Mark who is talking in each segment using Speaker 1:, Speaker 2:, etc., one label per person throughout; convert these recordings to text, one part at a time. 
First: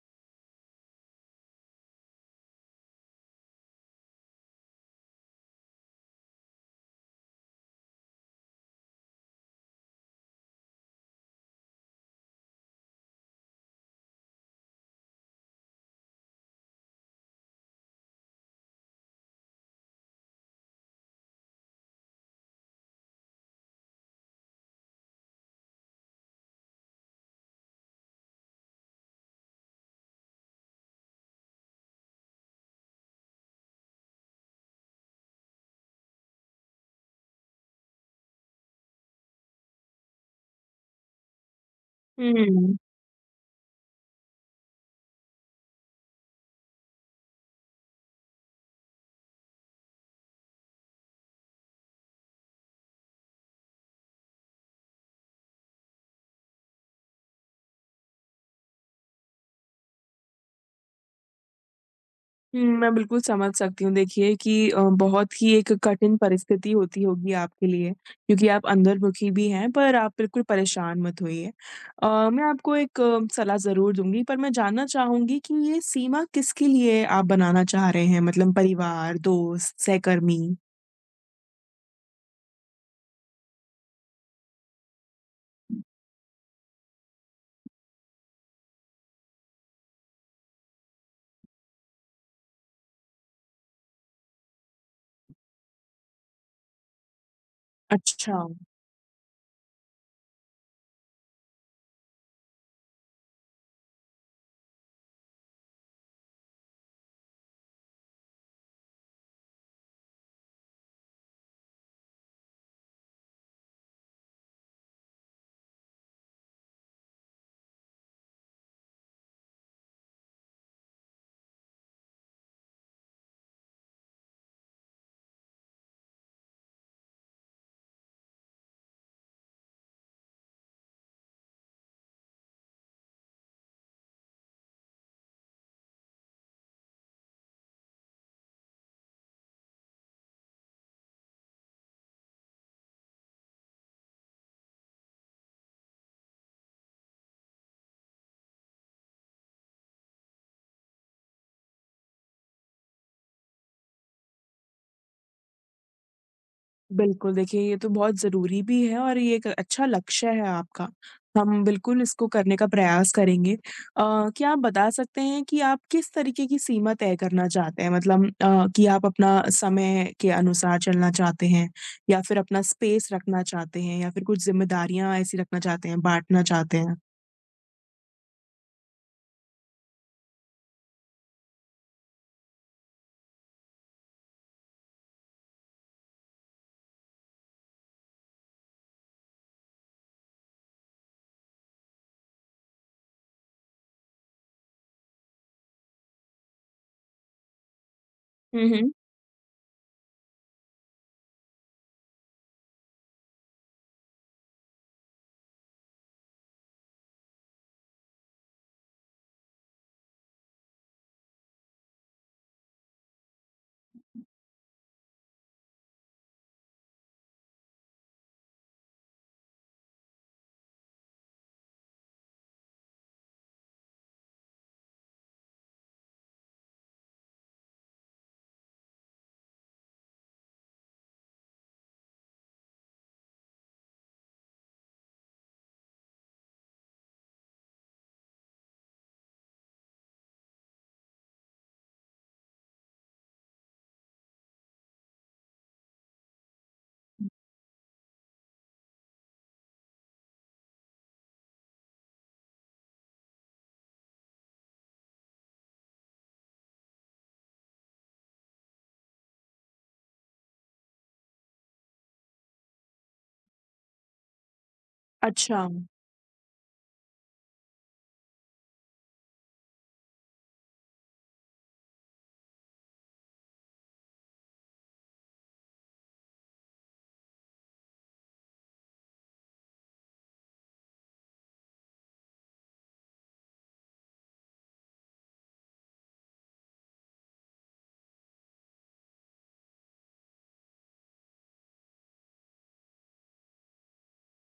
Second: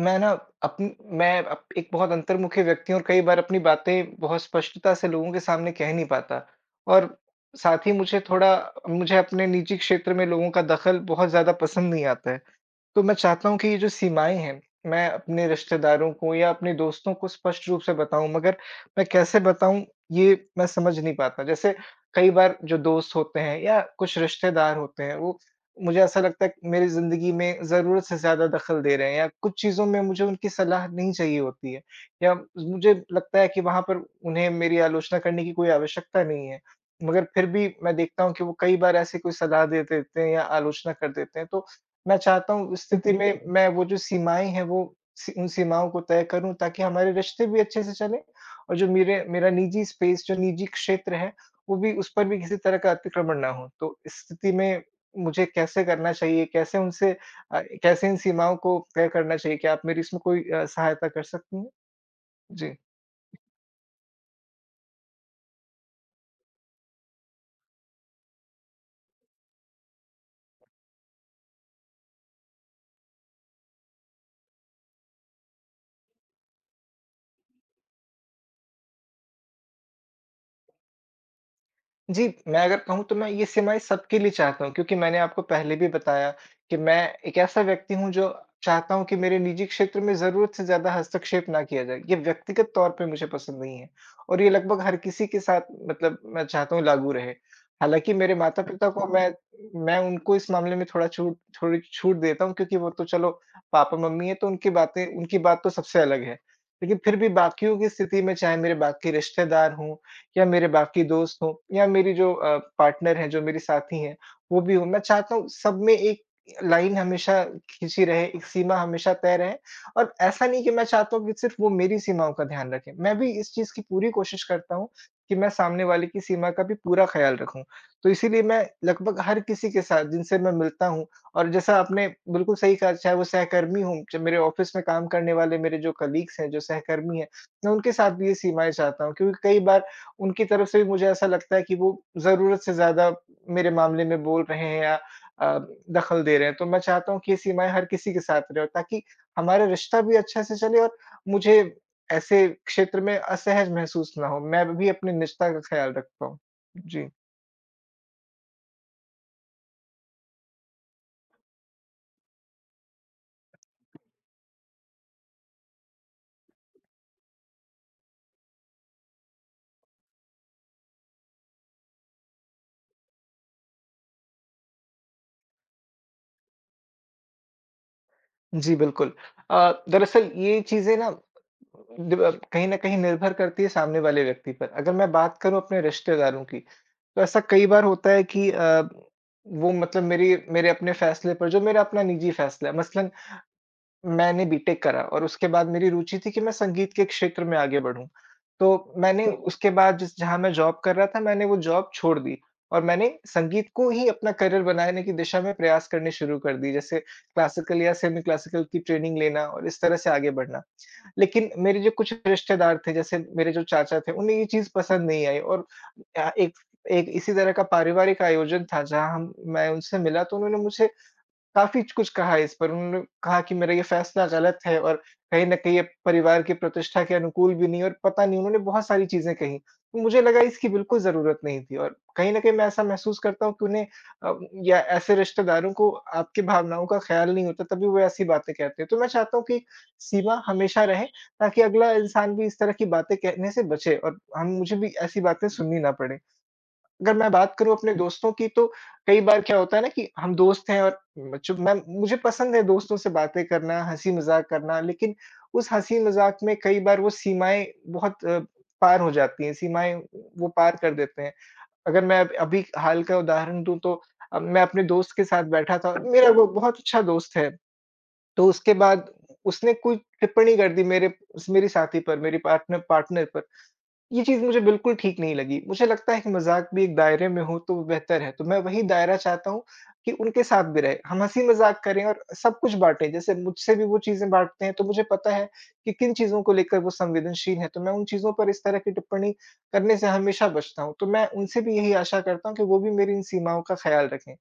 Speaker 1: मैं ना अपन मैं अप एक बहुत अंतर्मुखी व्यक्ति हूँ और कई बार अपनी बातें बहुत स्पष्टता से लोगों के सामने कह नहीं पाता। और साथ ही मुझे थोड़ा मुझे अपने निजी क्षेत्र में लोगों का दखल बहुत ज़्यादा पसंद नहीं आता है। तो मैं चाहता हूँ कि ये जो सीमाएँ हैं, मैं अपने रिश्तेदारों को या अपने दोस्तों को स्पष्ट रूप से बताऊँ मगर मैं कैसे बताऊँ ये मैं समझ नहीं पाता। जैसे कई बार जो दोस्त होते हैं या कुछ रिश्तेदार होते हैं वो मुझे ऐसा लगता है कि मेरी ज़िंदगी में ज़रूरत से ज़्यादा दखल दे रहे हैं या कुछ चीज़ों में मुझे उनकी सलाह नहीं चाहिए होती है या मुझे लगता है कि वहाँ पर उन्हें मेरी आलोचना करने की कोई आवश्यकता नहीं है। मगर फिर भी मैं देखता हूँ कि वो कई बार ऐसी कोई सलाह दे देते हैं या आलोचना कर देते हैं तो मैं चाहता हूँ
Speaker 2: हुँ।
Speaker 1: उस स्थिति में मैं वो जो सीमाएँ हैं वो सी उन सीमाओं को तय करूँ ताकि हमारे रिश्ते भी अच्छे से चलें और जो मेरे मेरा निजी स्पेस जो निजी क्षेत्र है, वो भी उस पर भी किसी तरह का अतिक्रमण ना हो। तो इस स्थिति में मुझे कैसे करना चाहिए? कैसे उनसे कैसे इन सीमाओं को तय करना चाहिए? क्या आप मेरी इसमें कोई सहायता कर सकती हैं?
Speaker 2: हुँ,
Speaker 1: जी।
Speaker 2: मैं बिल्कुल समझ सकती हूँ देखिए कि बहुत ही एक कठिन परिस्थिति होती होगी आपके लिए, क्योंकि आप अंतर्मुखी भी हैं, पर आप बिल्कुल परेशान मत होइए। अ, मैं आपको एक सलाह ज़रूर दूँगी, पर मैं जानना चाहूँगी कि ये सीमा किसके लिए आप बनाना चाह रहे हैं? मतलब परिवार, दोस्त, सहकर्मी?
Speaker 1: जी, मैं अगर कहूँ तो मैं ये सीमाएँ सबके लिए चाहता हूँ क्योंकि मैंने आपको पहले भी बताया कि मैं एक ऐसा व्यक्ति हूँ जो चाहता हूँ कि मेरे निजी क्षेत्र में ज़रूरत से ज़्यादा हस्तक्षेप ना किया जाए। ये व्यक्तिगत तौर पे मुझे पसंद नहीं है और ये लगभग हर किसी के साथ मतलब मैं चाहता हूँ लागू रहे। हालाँकि मेरे
Speaker 2: अच्छा।
Speaker 1: माता-पिता को मैं उनको इस मामले में थोड़ा छूट थोड़ी छूट देता हूँ क्योंकि वो तो चलो पापा-मम्मी हैं तो उनकी बात तो सबसे अलग है। लेकिन फिर भी बाकियों की स्थिति में चाहे मेरे बाकी रिश्तेदार हों या मेरे बाकी दोस्त हों या मेरी जो पार्टनर हैं, जो मेरे साथी हैं, वो भी हों। मैं चाहता हूँ सब में एक लाइन हमेशा खींची रहे, एक सीमा हमेशा तय रहे और ऐसा नहीं कि मैं चाहता हूँ कि सिर्फ़ वो मेरी सीमाओं का ध्यान रखें। मैं भी इस चीज़ की पूरी कोशिश करता हूँ कि मैं सामने वाले की सीमा का भी पूरा ख़्याल रखूँ। तो इसीलिए मैं लगभग हर किसी के साथ जिनसे मैं मिलता हूँ और जैसा आपने बिल्कुल सही कहा, चाहे वो सहकर्मी हों, च मेरे ऑफ़िस में काम करने वाले मेरे जो कलीग्स हैं, जो सहकर्मी हैं, मैं उनके साथ भी ये सीमाएँ चाहता हूँ क्योंकि कई बार उनकी तरफ से भी मुझे ऐसा लगता है कि वो ज़रूरत से ज़्यादा मेरे मामले में बोल रहे हैं या अ, दखल दे रहे हैं। तो मैं चाहता हूँ कि ये सीमाएँ हर किसी के साथ रहे और ताकि हमारा रिश्ता भी अच्छे से चले और मुझे ऐसे क्षेत्र में असहज महसूस ना हो। मैं भी अपनी निजता का ख़्याल रख पाऊँ। जी।
Speaker 2: बिल्कुल, देखिए ये तो बहुत ज़रूरी भी है और ये एक अच्छा लक्ष्य है आपका। हम बिल्कुल इसको करने का प्रयास करेंगे। क्या आप बता सकते हैं कि आप किस तरीके की सीमा तय करना चाहते हैं? मतलब कि आप अपना समय के अनुसार चलना चाहते हैं या फिर अपना स्पेस रखना चाहते हैं या फिर कुछ ज़िम्मेदारियाँ ऐसी रखना चाहते हैं, बाँटना चाहते हैं?
Speaker 1: जी, बिल्कुल। दरअसल ये चीज़ें ना डिव कहीं न कहीं निर्भर करती है सामने वाले व्यक्ति पर। अगर मैं बात करूँ अपने रिश्तेदारों की, तो ऐसा कई बार होता है कि वो मतलब मेरी मेरे अपने फ़ैसले पर जो मेरा अपना निजी फ़ैसला है, मसलन मैंने बीटेक करा और उसके बाद मेरी रुचि थी कि मैं संगीत के क्षेत्र में आगे बढ़ूँ।
Speaker 2: हुँ, हुँ।
Speaker 1: तो मैंने उसके बाद जिस जहाँ मैं जॉब कर रहा था, मैंने वो जॉब छोड़ दी और मैंने संगीत को ही अपना करियर बनाने की दिशा में प्रयास करने शुरू कर दिए। जैसे क्लासिकल या सेमी क्लासिकल की ट्रेनिंग लेना और इस तरह से आगे बढ़ना। लेकिन मेरे जो कुछ रिश्तेदार थे, जैसे मेरे जो चाचा थे, उन्हें ये चीज़ पसंद नहीं आई और अ, एक एक इसी तरह का पारिवारिक आयोजन था, जहाँ हम मैं उनसे मिला तो उन्होंने मुझे काफ़ी कुछ कहा है इस पर, उन्होंने कहा कि मेरा ये फैसला गलत है और कहीं न कहीं ये परिवार की प्रतिष्ठा के अनुकूल भी नहीं है और पता नहीं उन्होंने बहुत सारी चीज़ें कहीं। तो मुझे लगा इसकी बिल्कुल ज़रूरत नहीं थी और कहीं न कहीं मैं ऐसा महसूस करता हूँ कि अ, या ऐसे रिश्तेदारों को आपकी भावनाओं का ख़्याल नहीं होता तभी वो ऐसी बातें कहते हैं। तो मैं चाहता हूँ कि सीमा हमेशा रहे ताकि अगला इंसान भी इस तरह की बातें कहने से बचे और हम मुझे भी ऐसी बातें सुननी ना पड़े। अगर मैं बात करूँ अपने दोस्तों की तो कई बार क्या होता है ना कि हम दोस्त हैं और मतलब मैं मुझे पसंद है दोस्तों से बातें करना, हँसी-मज़ाक करना, लेकिन उस हँसी-मज़ाक में कई बार वो सीमाएँ बहुत पार हो जाती हैं, सीमाएँ वो पार कर देते हैं। अगर मैं अब अभी हाल का उदाहरण दूँ तो मैं अपने दोस्त के साथ
Speaker 2: अच्छा।
Speaker 1: बैठा था, मेरा वो बहुत अच्छा दोस्त है, तो उसके बाद उसने कोई टिप्पणी कर दी मेरे स मेरी साथी पर, मेरी पार्टनर पार्टनर पर। ये चीज़ मुझे बिल्कुल ठीक नहीं लगी। मुझे लगता है कि मज़ाक भी एक दायरे में हो तो वो बेहतर है, तो मैं वही दायरा चाहता हूँ कि उनके साथ भी रहे। हम हँसी-मज़ाक करें और सब कुछ बाँटें, जैसे मुझसे भी वो चीज़ें बाँटते हैं, तो मुझे पता है कि किन चीज़ों को लेकर वो संवेदनशील हैं, तो मैं उन चीज़ों पर इस तरह की टिप्पणी करने से हमेशा बचता हूँ। तो मैं उनसे भी यही आशा करता हूँ कि वो भी मेरी इन सीमाओं का ख़्याल रखें।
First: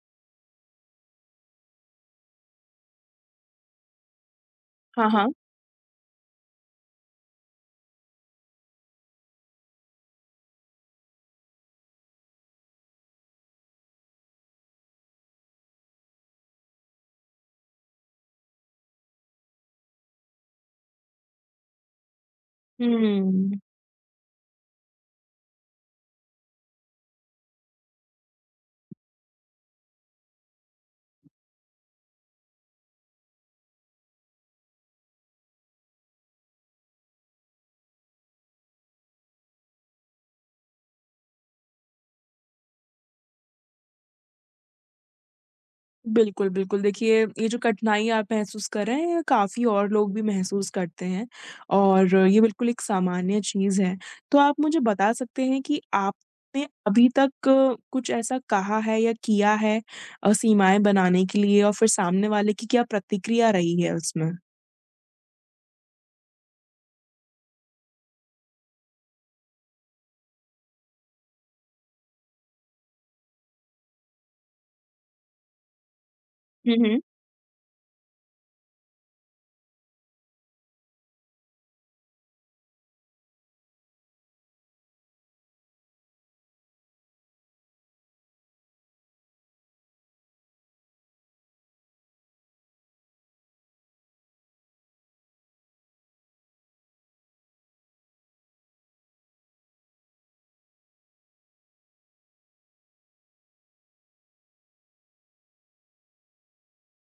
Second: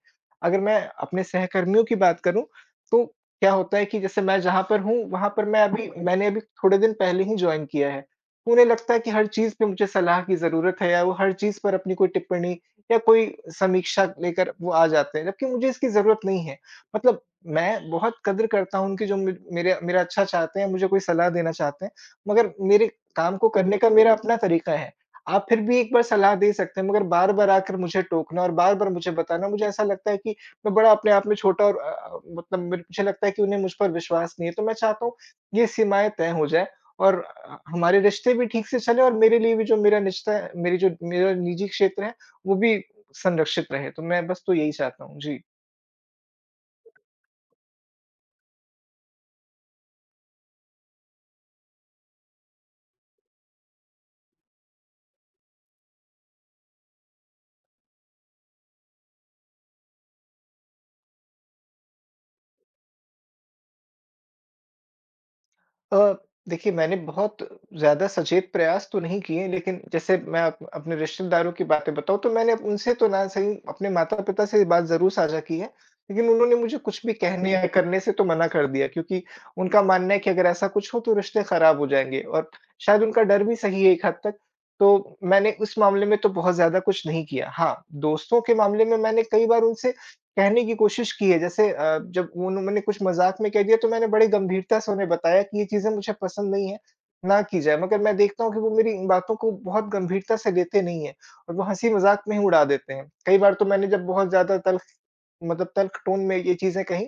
Speaker 1: अगर मैं अपने सहकर्मियों की बात करूँ, तो क्या होता है कि जैसे मैं जहाँ पर हूँ,
Speaker 2: हाँ,
Speaker 1: वहाँ
Speaker 2: हाँ।
Speaker 1: पर मैंने अभी थोड़े दिन पहले ही जॉइन किया है। उन्हें लगता है कि हर चीज़ पे मुझे सलाह की ज़रूरत है या वो हर चीज़ पर अपनी कोई टिप्पणी या कोई समीक्षा लेकर वो आ जाते हैं, जबकि मुझे इसकी ज़रूरत नहीं है। मतलब मैं बहुत कदर करता हूँ उनकी जो मे मेरे मेरा अच्छा चाहते हैं, मुझे कोई सलाह देना चाहते हैं, मगर मेरे काम को
Speaker 2: हुँ।
Speaker 1: करने का मेरा अपना तरीका है। आप फिर भी एक बार सलाह दे सकते हैं, मगर बार-बार आकर मुझे टोकना और बार-बार मुझे बताना, मुझे ऐसा लगता है कि मैं बड़ा अपने आप में छोटा और मतलब मुझे लगता है कि उन्हें मुझ पर विश्वास नहीं है। तो मैं चाहता हूँ, ये सीमाएँ तय हो जाएँ और हमारे रिश्ते भी ठीक से चले और मेरे लिए भी जो मेरा निजता मेरी जो मेरा निजी क्षेत्र है, वो भी संरक्षित रहे। तो मैं बस तो यही चाहता हूँ। जी।
Speaker 2: बिल्कुल, बिल्कुल। देखिए, ये जो कठिनाई आप महसूस कर रहे हैं, ये काफ़ी और लोग भी महसूस करते हैं और ये बिल्कुल एक सामान्य चीज़ है। तो आप मुझे बता सकते हैं कि आपने अभी तक कुछ ऐसा कहा है या किया है सीमाएँ बनाने के लिए और फिर सामने वाले की क्या प्रतिक्रिया रही है उसमें?
Speaker 1: अ, देखिए मैंने बहुत ज़्यादा सचेत प्रयास तो नहीं किए लेकिन जैसे मैं अप अपने रिश्तेदारों की बातें बताऊँ तो मैंने उनसे तो ना सही अपने माता-पिता से ये बात ज़रूर साझा की है, लेकिन उन्होंने
Speaker 2: हुँ,
Speaker 1: मुझे
Speaker 2: हुँ।
Speaker 1: कुछ भी कहने या करने से तो मना कर दिया क्योंकि उनका मानना है कि अगर ऐसा कुछ हो तो रिश्ते ख़राब हो जाएँगे और शायद उनका डर भी सही है एक हद तक। तो मैंने उस मामले में तो बहुत ज़्यादा कुछ नहीं किया। हाँ, दोस्तों के मामले में मैंने कई बार उनसे कहने की कोशिश की है जैसे जब उन्होंने कुछ मज़ाक में कह दिया तो मैंने बड़ी गंभीरता से उन्हें बताया कि ये चीज़ें मुझे पसंद नहीं है, ना की जाए। मगर मैं देखता हूँ कि वो मेरी इन बातों को बहुत गंभीरता से लेते नहीं हैं और वो हँसी-मज़ाक में ही उड़ा देते हैं। कई बार तो मैंने जब बहुत ज़्यादा तल्ख़ टोन में ये चीज़ें कहीं,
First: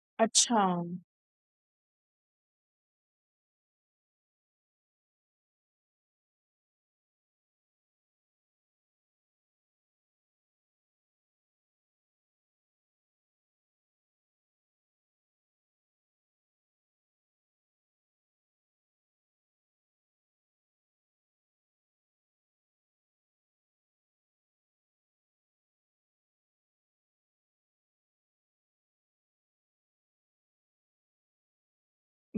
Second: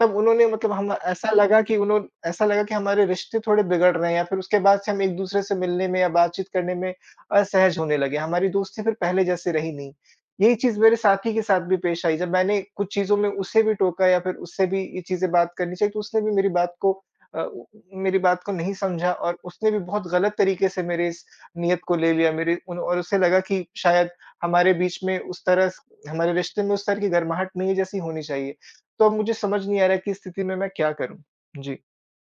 Speaker 1: तब उन्होंने
Speaker 2: अच्छा।
Speaker 1: मतलब हम ऐसा लगा कि उन्हों ऐसा लगा कि हमारे रिश्ते थोड़े बिगड़ रहे हैं या फिर उसके बाद से हम एक-दूसरे से मिलने में या बातचीत करने में असहज होने लगे। हमारी दोस्ती फिर पहले जैसी रही नहीं। यही चीज़ मेरे साथी के साथ भी पेश आई, जब मैंने कुछ चीज़ों में उसे भी टोका या फिर उससे भी ये चीज़ें बात करनी चाहिए, तो उसने भी अ, उ मेरी बात को नहीं समझा और उसने भी बहुत गलत तरीके से मेरे इस नियत को ले लिया मेरे उन और उसे लगा कि शायद हमारे बीच में उस तरह स हमारे रिश्ते में उस तरह की गर्माहट नहीं है जैसी होनी चाहिए। तो अब मुझे समझ नहीं आ रहा है कि इस स्थिति में मैं क्या करूँ? जी।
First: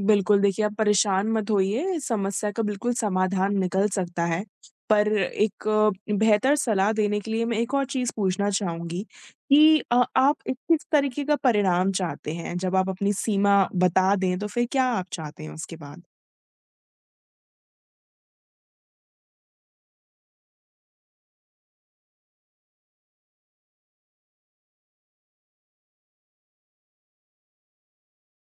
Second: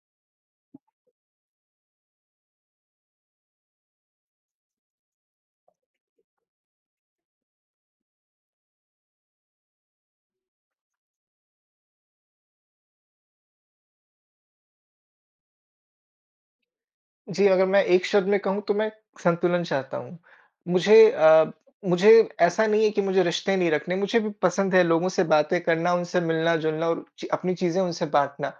Speaker 2: बिल्कुल, देखिए आप परेशान मत होइए, इस समस्या का बिल्कुल समाधान निकल सकता है। पर एक बेहतर सलाह देने के लिए मैं एक और चीज़ पूछना चाहूँगी कि आप एक किस तरीके का परिणाम चाहते हैं? जब आप अपनी सीमा बता दें, तो फिर क्या आप चाहते हैं उसके बाद?
Speaker 1: जी, अगर मैं एक शब्द में कहूँ तो मैं संतुलन चाहता हूँ। मुझे अ, मुझे ऐसा नहीं है कि मुझे रिश्ते नहीं रखने, मुझे भी पसंद है लोगों से बातें करना, उनसे मिलना-जुलना और ची अपनी चीज़ें उनसे बाँटना।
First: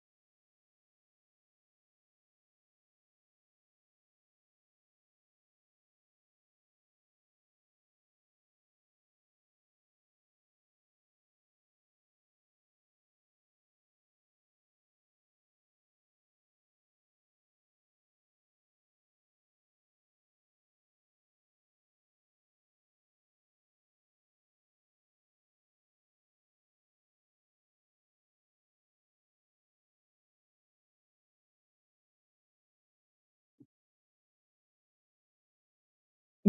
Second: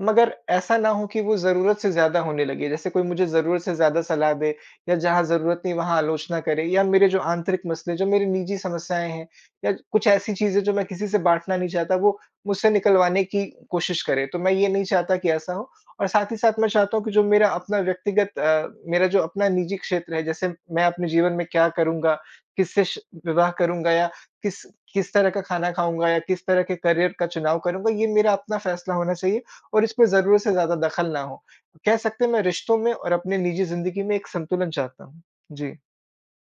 Speaker 1: मगर ऐसा ना हो कि वो ज़रूरत से ज़्यादा होने लगे। जैसे कोई मुझे ज़रूरत से ज़्यादा सलाह दे या जहाँ ज़रूरत नहीं वहाँ आलोचना करे या मेरे जो आंतरिक मसले, जो मेरी निजी समस्याएँ हैं या कुछ ऐसी चीज़ें जो मैं किसी से बाँटना नहीं चाहता, वो मुझसे निकलवाने की कोशिश करे। तो मैं ये नहीं चाहता कि ऐसा हो और साथ ही साथ मैं चाहता हूँ कि जो मेरा अपना व्यक्तिगत अ, मेरा जो अपना निजी क्षेत्र है, जैसे मैं अपने जीवन में क्या करूँगा, किससे श विवाह करूँगा या किस किस तरह का खाना खाऊँगा या किस तरह के करियर का चुनाव करूँगा, ये मेरा अपना फैसला होना चाहिए और इसमें ज़रूरत से ज़्यादा दखल ना हो। कह सकते हैं मैं रिश्तों में और अपने निजी ज़िंदगी में एक संतुलन चाहता हूँ। जी।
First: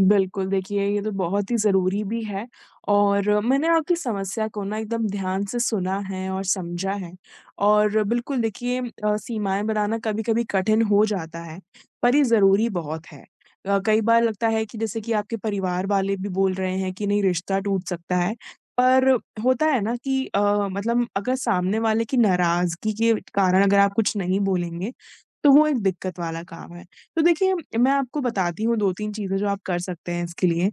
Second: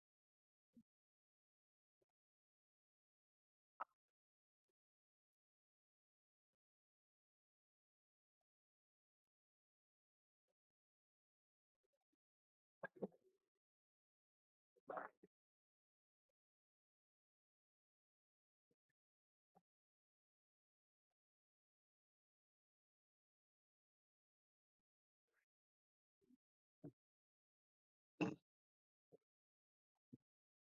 Speaker 2: बिल्कुल, देखिए ये तो बहुत ही ज़रूरी भी है और मैंने आपकी समस्या को ना एकदम ध्यान से सुना है और समझा है और बिल्कुल देखिए, सीमाएँ बनाना कभी-कभी कठिन हो जाता है, पर ये ज़रूरी बहुत है। कई बार लगता है कि जैसे कि आपके परिवार वाले भी बोल रहे हैं कि नहीं रिश्ता टूट सकता है, पर होता है ना कि मतलब अगर सामने वाले की नाराज़गी के कारण अगर आप कुछ नहीं बोलेंगे, तो वो एक दिक्कत वाला काम है। तो देखिए, मैं आपको बताती हूँ 2-3 चीज़ें जो आप कर सकते हैं इसके लिए।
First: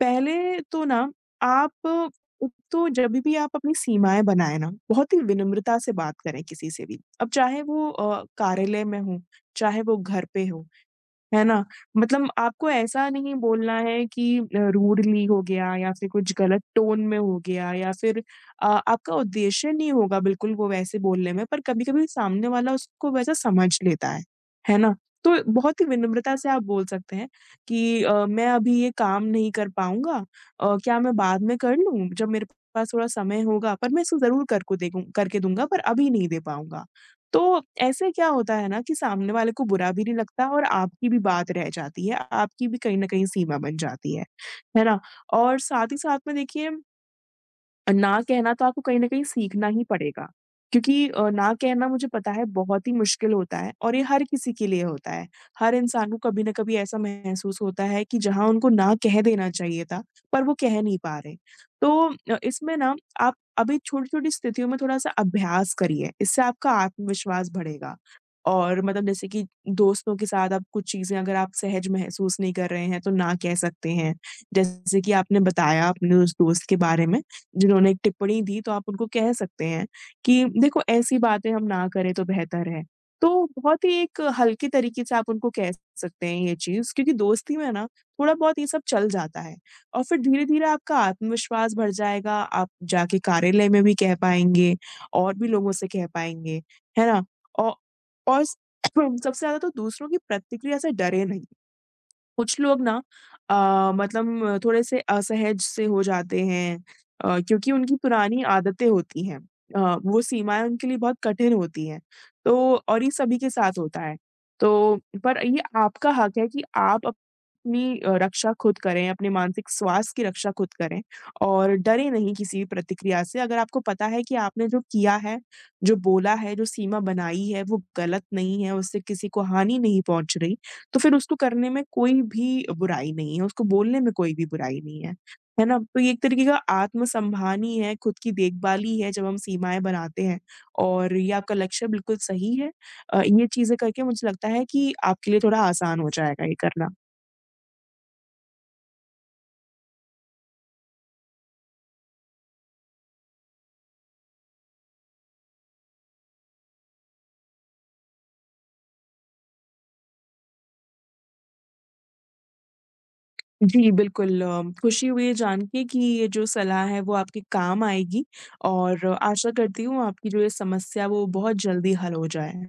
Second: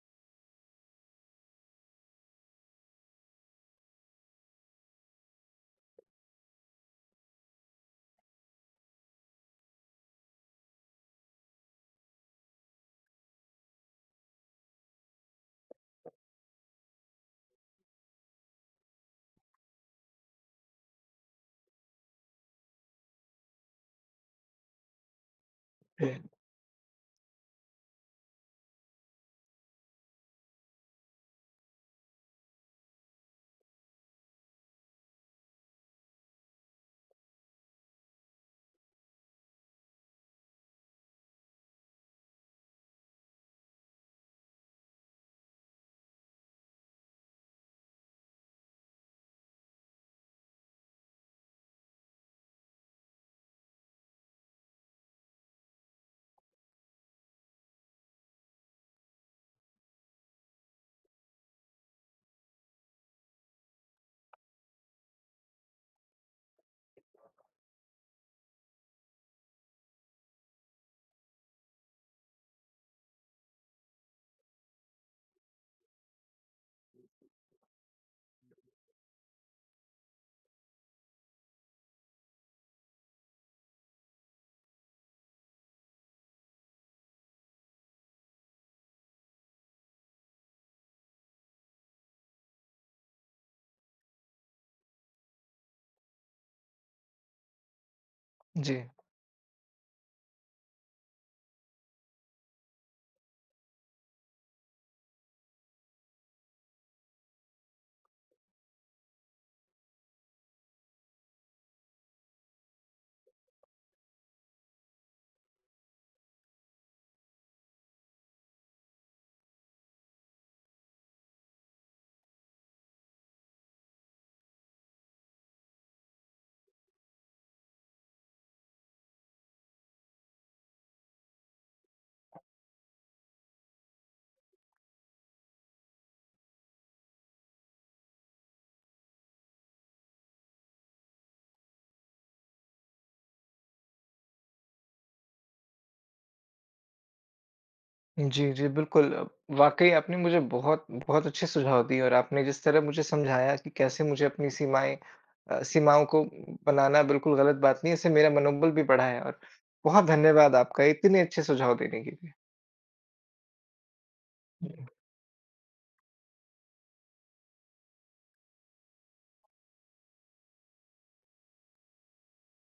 Speaker 2: पहले तो ना आप एक तो जब भी आप अपनी सीमाएँ बनाएँ ना, बहुत ही विनम्रता से बात करें किसी से भी। अब चाहे वो कार्यालय में हो, चाहे वो घर पे हो। है ना? मतलब आपको ऐसा नहीं बोलना है कि रूडली हो गया या फिर कुछ गलत टोन में हो गया या फिर आपका उद्देश्य नहीं होगा बिल्कुल वो वैसे बोलने में पर कभी-कभी सामने वाला उसको वैसा समझ लेता है ना? तो बहुत ही विनम्रता से आप बोल सकते हैं कि मैं अभी ये काम नहीं कर पाऊँगा, क्या मैं बाद में कर लूँ? जब मेरे पास थोड़ा समय होगा पर मैं इसको ज़रूर करको देखूँ करके दूँगा पर अभी नहीं दे पाऊँगा। तो ऐसे क्या होता है ना कि सामने वाले को बुरा भी नहीं लगता और आपकी भी बात रह जाती है, आपकी भी कहीं न कहीं सीमा बन जाती है ना? और साथ ही साथ में देखिए, ना कहना तो आपको कहीं न कहीं सीखना ही पड़ेगा, क्योंकि ना कहना मुझे पता है बहुत ही मुश्किल होता है और ये हर किसी के लिए होता है। हर इंसान को कभी न कभी ऐसा महसूस होता है कि जहाँ उनको ना कह देना चाहिए था, पर वो कह नहीं पा रहे। तो इसमें ना आप अभी छोटी-छोटी स्थितियों में थोड़ा-सा अभ्यास करिए, इससे आपका आत्मविश्वास बढ़ेगा। और मतलब जैसे कि दोस्तों के साथ आप कुछ चीज़ें अगर आप सहज महसूस नहीं कर रहे हैं, तो ना कह सकते हैं। जैसे कि आपने बताया अपने उस दोस्त के बारे में, जिन्होंने एक टिप्पणी दी तो आप उनको कह सकते हैं कि देखो ऐसी बातें हम ना करें तो बेहतर है। तो बहुत ही एक हल्के तरीके से आप उनको कह सकते हैं ये चीज़ क्योंकि दोस्ती में ना थोड़ा-बहुत ये सब चल जाता है और फिर धीरे-धीरे आपका आत्मविश्वास बढ़ जाएगा, आप जाके कार्यालय में भी कह पाएँगे और भी लोगों से कह पाएँगे, है ना? औ और
Speaker 1: जी।
Speaker 2: सबसे ज़्यादा तो दूसरों की प्रतिक्रिया से डरे नहीं। कुछ लोग ना मतलब थोड़े से असहज से हो जाते हैं, क्योंकि उनकी पुरानी आदतें होती हैं। वो सीमाएँ उनके लिए बहुत कठिन होती हैं। तो और ये सभी के साथ होता है। तो पर ये आपका हक है कि आप अपनी रक्षा खुद करें, अपने मानसिक स्वास्थ्य की रक्षा खुद करें और डरें नहीं किसी भी प्रतिक्रिया से। अगर आपको पता है कि आपने जो किया है, जो बोला है, जो सीमा बनाई है, वो गलत नहीं है, उससे किसी को हानि नहीं पहुँच रही। तो फिर उसको करने में कोई भी बुराई नहीं है, उसको बोलने में कोई भी बुराई नहीं है, है ना? तो ये एक तरीके का आत्मसम्मान ही है, खुद की देखभाल ही है जब हम सीमाएँ बनाते हैं और ये आपका लक्ष्य बिल्कुल सही है। ये चीज़ें करके मुझे लगता है कि आपके लिए थोड़ा आसान हो जाएगा ये करना।
Speaker 1: जी, जी, बिल्कुल वाक़ई आपने मुझे बहुत बहुत अच्छे सुझाव दिए और आपने जिस तरह मुझे समझाया कि कैसे मुझे सीमाओं को बनाना बिल्कुल गलत बात नहीं है, इससे मेरा मनोबल भी बढ़ा है और बहुत धन्यवाद आपका इतने अच्छे सुझाव देने के लिए।
Speaker 2: जी, बिल्कुल खुशी हुई है जान के कि ये जो सलाह है वो आपके काम आएगी और आशा करती हूँ आपकी जो ये समस्या है वो बहुत जल्दी हल हो जाए।